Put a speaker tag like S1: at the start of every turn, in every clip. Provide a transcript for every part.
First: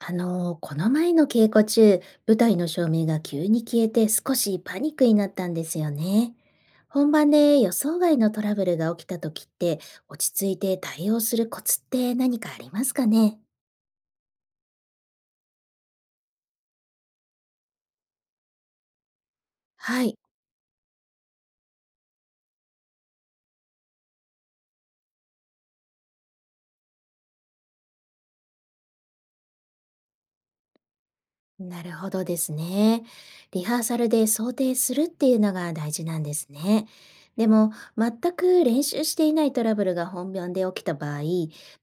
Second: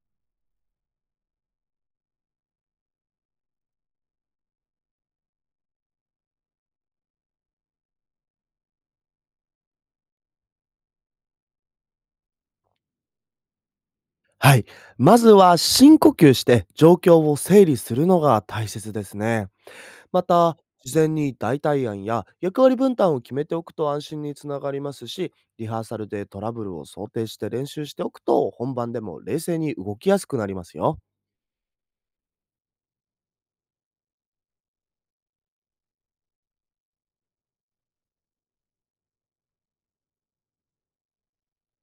S1: この前の稽古中、舞台の照明が急に消えて少しパニックになったんですよね。本番で予想外のトラブルが起きた時って、落ち着いて対応するコツって何かありますかね？
S2: はい。まずは深呼吸して状況を整理するのが大切ですね。
S1: はい、
S2: また、事前に代替案や役割分担を決めておくと安心につながりますし、リハーサルでトラブルを想定して練習しておくと本番でも冷静に動きやすくなりますよ。
S1: なるほどですね。リハーサルで想定するっていうのが大事なんですね。でも、全く練習していないトラブルが本番で起きた場合、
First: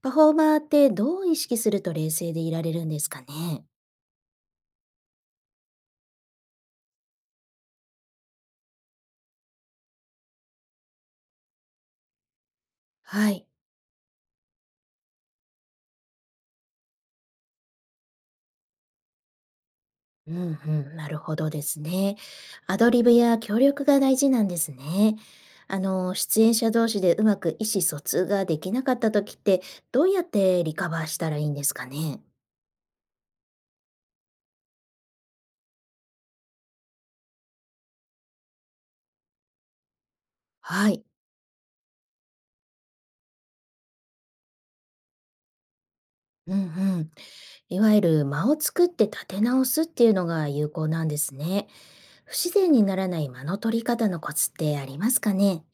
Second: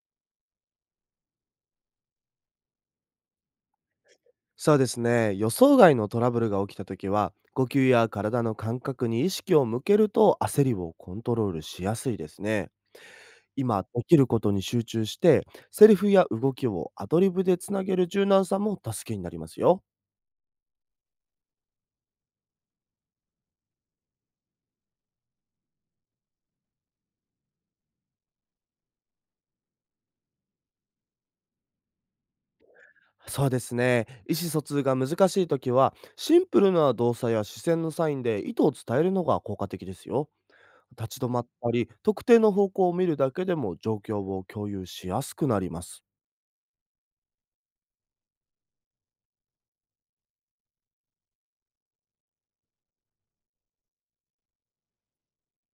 S1: パフォーマーってどう意識すると冷静でいられるんですかね？
S2: そうですね。予想外のトラブルが起きた時は、呼吸や体の感覚に意識を向けると焦りをコントロールしやすいですね。
S1: はい。
S2: 今できることに集中して、セリフや動きをアドリブでつなげる柔軟さも助けになりますよ。
S1: うんうん、なるほどですね。アドリブや協力が大事なんですね。出演者同士でうまく意思疎通ができなかった時って、どうやってリカバーしたらいいんですかね。
S2: そうですね。意思疎通が難しいときは、シンプルな動作や視線のサインで意図を伝えるのが効果的ですよ。
S1: はい。
S2: 立ち止まったり、特定の方向を見るだけでも状況を共有しやすくなります。
S1: うんうん。いわゆる間を作って立て直すっていうのが有効なんですね。不自然にならない間の取り方のコツってありますかね。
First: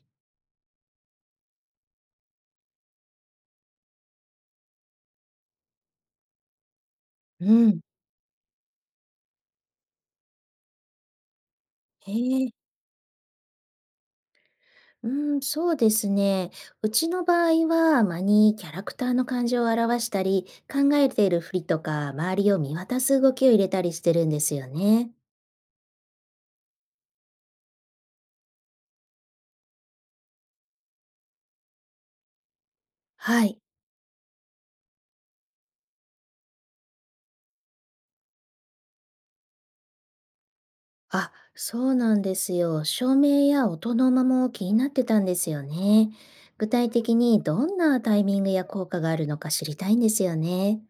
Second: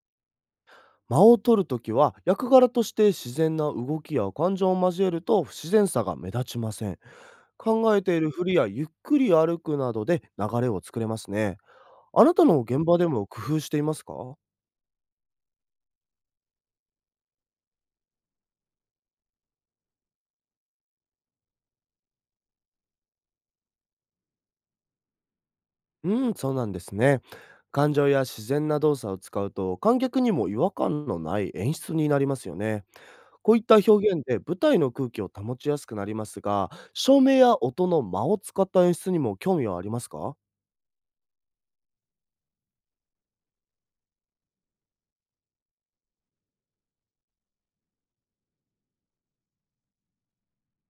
S2: 間を取るときは、役柄として自然な動きや感情を交えると不自然さが目立ちません。
S1: うん。
S2: 考えているふりやゆっくり歩くなどで流れを作れますね。
S1: へ
S2: あなた
S1: え。
S2: の現場でも工夫していますか？
S1: うーん、そうですね。うちの場合は、間にキャラクターの感情を表したり、考えているふりとか、周りを見渡す動きを入れたりしてるんですよね。
S2: うん、そうなんですね。感情や自然な動作を使うと観客にも違和感のない演出になりますよね。
S1: は
S2: こう
S1: い。
S2: いった表現で舞台の空気を保ちやすくなりますが、照明や音の間を使った演出にも興味はありますか？
S1: あ、そうなんですよ。照明や音の間も気になってたんですよね。具体的にどんなタイミングや効果があるのか知りたいんですよね。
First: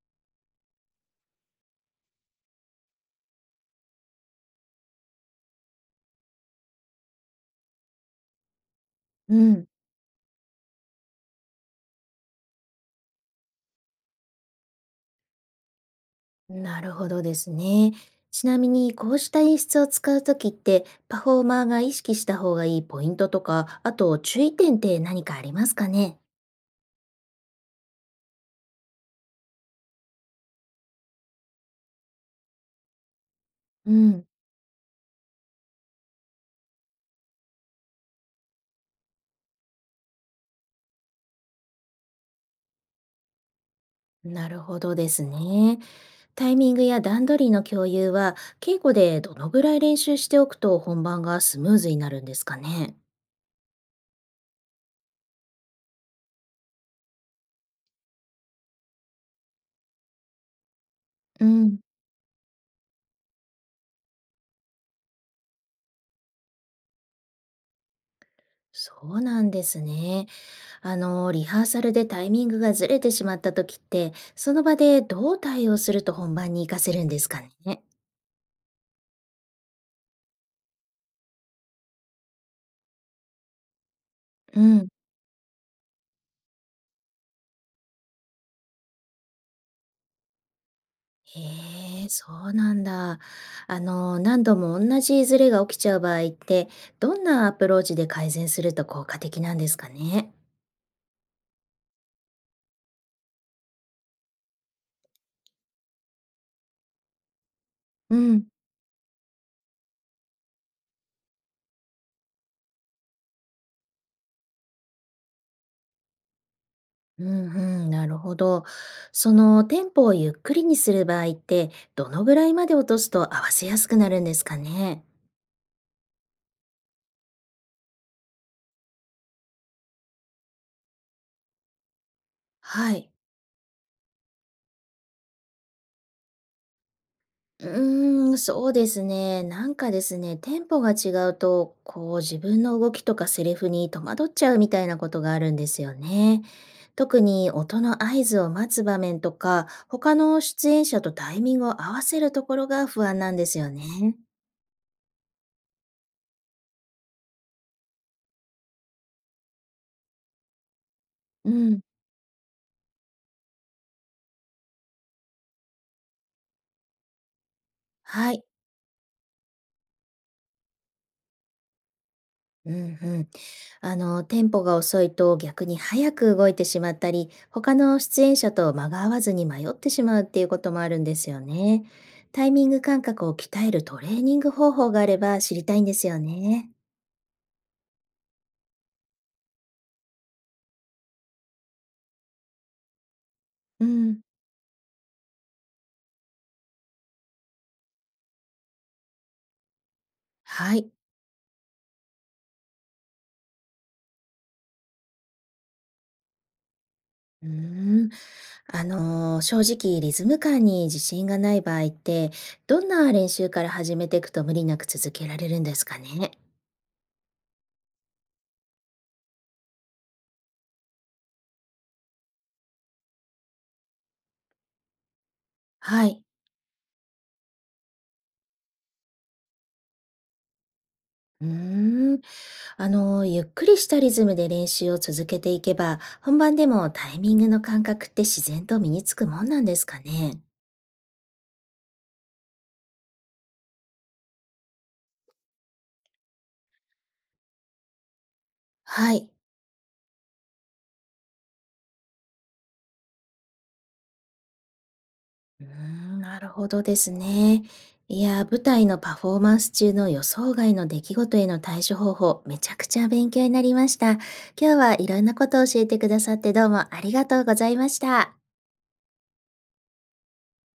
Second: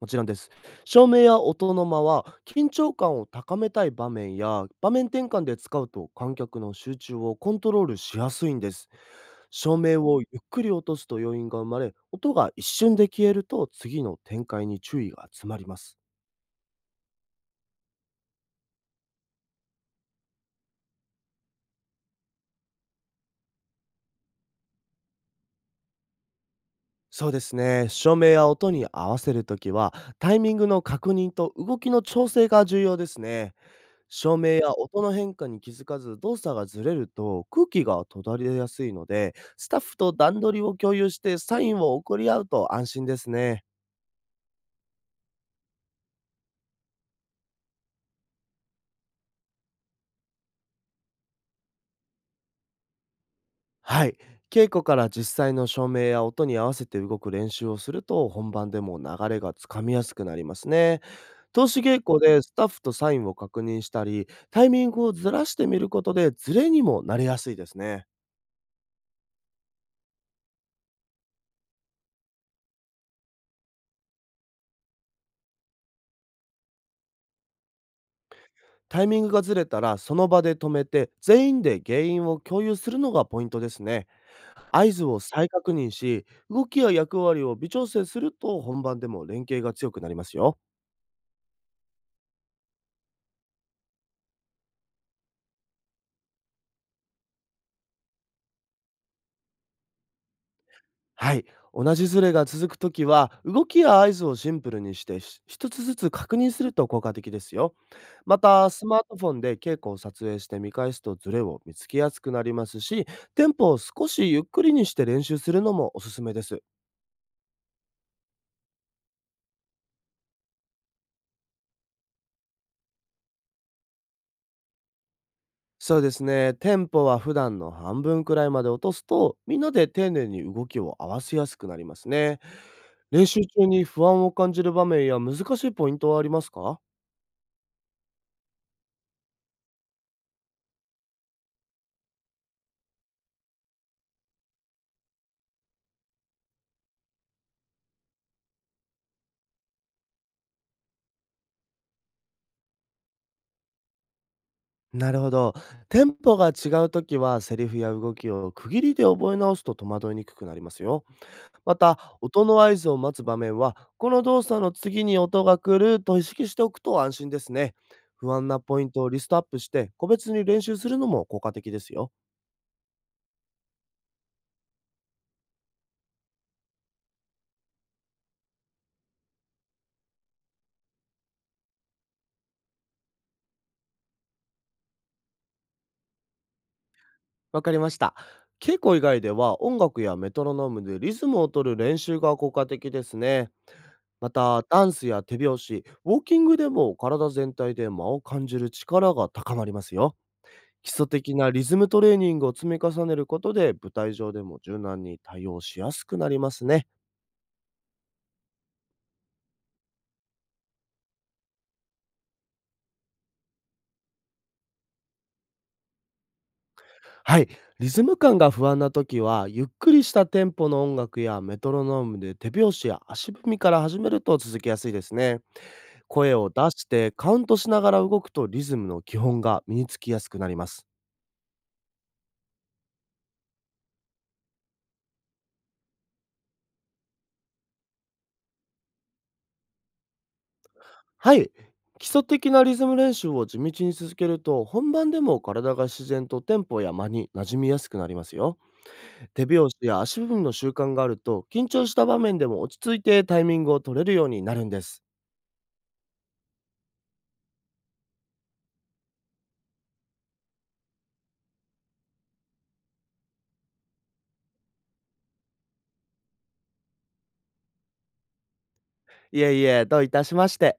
S2: もちろんです。照明や音の間は、緊張感を高めたい場面や場面転換で使うと、観客の集中をコントロールしやすいんです。
S1: うん。
S2: 照明をゆっくり落とすと余韻が生まれ、音が一瞬で消えると次の展開に注意が集まります。
S1: なるほどですね。ちなみに、こうした演出を使うときって、パフォーマーが意識した方がいいポイントとか、あと注意点って何かありますかね？
S2: そうですね。照明や音に合わせるときは、タイミングの確認と動きの調整が重要ですね。
S1: うん。
S2: 照明や音の変化に気づかず動作がずれると空気が途絶えやすいので、スタッフと段取りを共有してサインを送り合うと安心ですね。
S1: なるほどですね。タイミングや段取りの共有は、稽古でどのぐらい練習しておくと本番がスムーズになるんですかね？
S2: はい。稽古から実際の照明や音に合わせて動く練習をすると、本番でも流れがつかみやすくなりますね。
S1: う
S2: 投
S1: ん。
S2: 資稽古でスタッフとサインを確認したり、タイミングをずらしてみることでズレにもなりやすいですね。
S1: そうなんですね。リハーサルでタイミングがずれてしまったときって、その場でどう対応すると本番に活かせるんですかね？
S2: タイミングがずれたら、その場で止めて全員で原因を共有するのがポイントですね。
S1: う
S2: 合
S1: ん。
S2: 図を再確認し、動きや役割を微調整すると本番でも連携が強くなりますよ。
S1: へえ、そうなんだ。何度も同じズレが起きちゃう場合って、どんなアプローチで改善すると効果的なんですかね。
S2: はい。同じズレが続くときは、動きや合図をシンプルにしてし、一つずつ確認すると効果的ですよ。
S1: う
S2: ま
S1: ん、
S2: た、スマートフォンで稽古を撮影して見返すとズレを見つけやすくなりますし、テンポを少しゆっくりにして練習するのもおすすめです。
S1: うんうん、なるほど。そのテンポをゆっくりにする場合って、どのぐらいまで落とすと合わせやすくなるんですかね。
S2: そうですね。テンポは普段の半分くらいまで落とすと、みんなで丁寧に動きを合わせやすくなりますね。
S1: はい。
S2: 練習中に不安を感じる場面や難しいポイントはありますか？
S1: うーん、そうですね。なんかですね、テンポが違うと、こう自分の動きとかセリフに戸惑っちゃうみたいなことがあるんですよね。特に音の合図を待つ場面とか、他の出演者とタイミングを合わせるところが不安なんですよね。
S2: なるほど。テンポが違うときは、セリフや動きを区切りで覚え直すと戸惑いにくくなりますよ。
S1: う
S2: ま
S1: ん、
S2: た、音の合図を待つ場面は、この動作の次に音が来ると意識しておくと安心ですね。不
S1: はい。
S2: 安なポイントをリストアップして、個別に練習するのも効果的ですよ。
S1: うんうん。テンポが遅いと逆に早く動いてしまったり、他の出演者と間が合わずに迷ってしまうっていうこともあるんですよね。タイミング感覚を鍛えるトレーニング方法があれば知りたいんですよね。
S2: わかりました。稽古以外では、音楽やメトロノームでリズムを取る練習が効果的ですね。
S1: うん。
S2: また、ダンスや手拍子、ウォーキングでも体全体で間を感じる力が高まりますよ。
S1: は
S2: 基
S1: い。
S2: 礎的なリズムトレーニングを積み重ねることで、舞台上でも柔軟に対応しやすくなりますね。
S1: うーん。正直リズム感に自信がない場合って、どんな練習から始めていくと無理なく続けられるんですかね？
S2: はい。リズム感が不安な時は、ゆっくりしたテンポの音楽やメトロノームで手拍子や足踏みから始めると続けやすいですね。
S1: はい。
S2: 声を出してカウントしながら動くと、リズムの基本が身につきやすくなります。
S1: うーん、ゆっくりしたリズムで練習を続けていけば、本番でもタイミングの感覚って自然と身につくもんなんですかね？
S2: はい。基礎的なリズム練習を地道に続けると、本番でも体が自然とテンポや間に馴染みやすくなりますよ。
S1: はい。
S2: 手拍子や足踏みの習慣があると、緊張した場面でも落ち着いてタイミングを取れるようになるんです。
S1: うーん、なるほどですね。いや、舞台のパフォーマンス中の予想外の出来事への対処方法、めちゃくちゃ勉強になりました。今日はいろんなことを教えてくださってどうもありがとうございました。
S2: いえいえ、どういたしまして。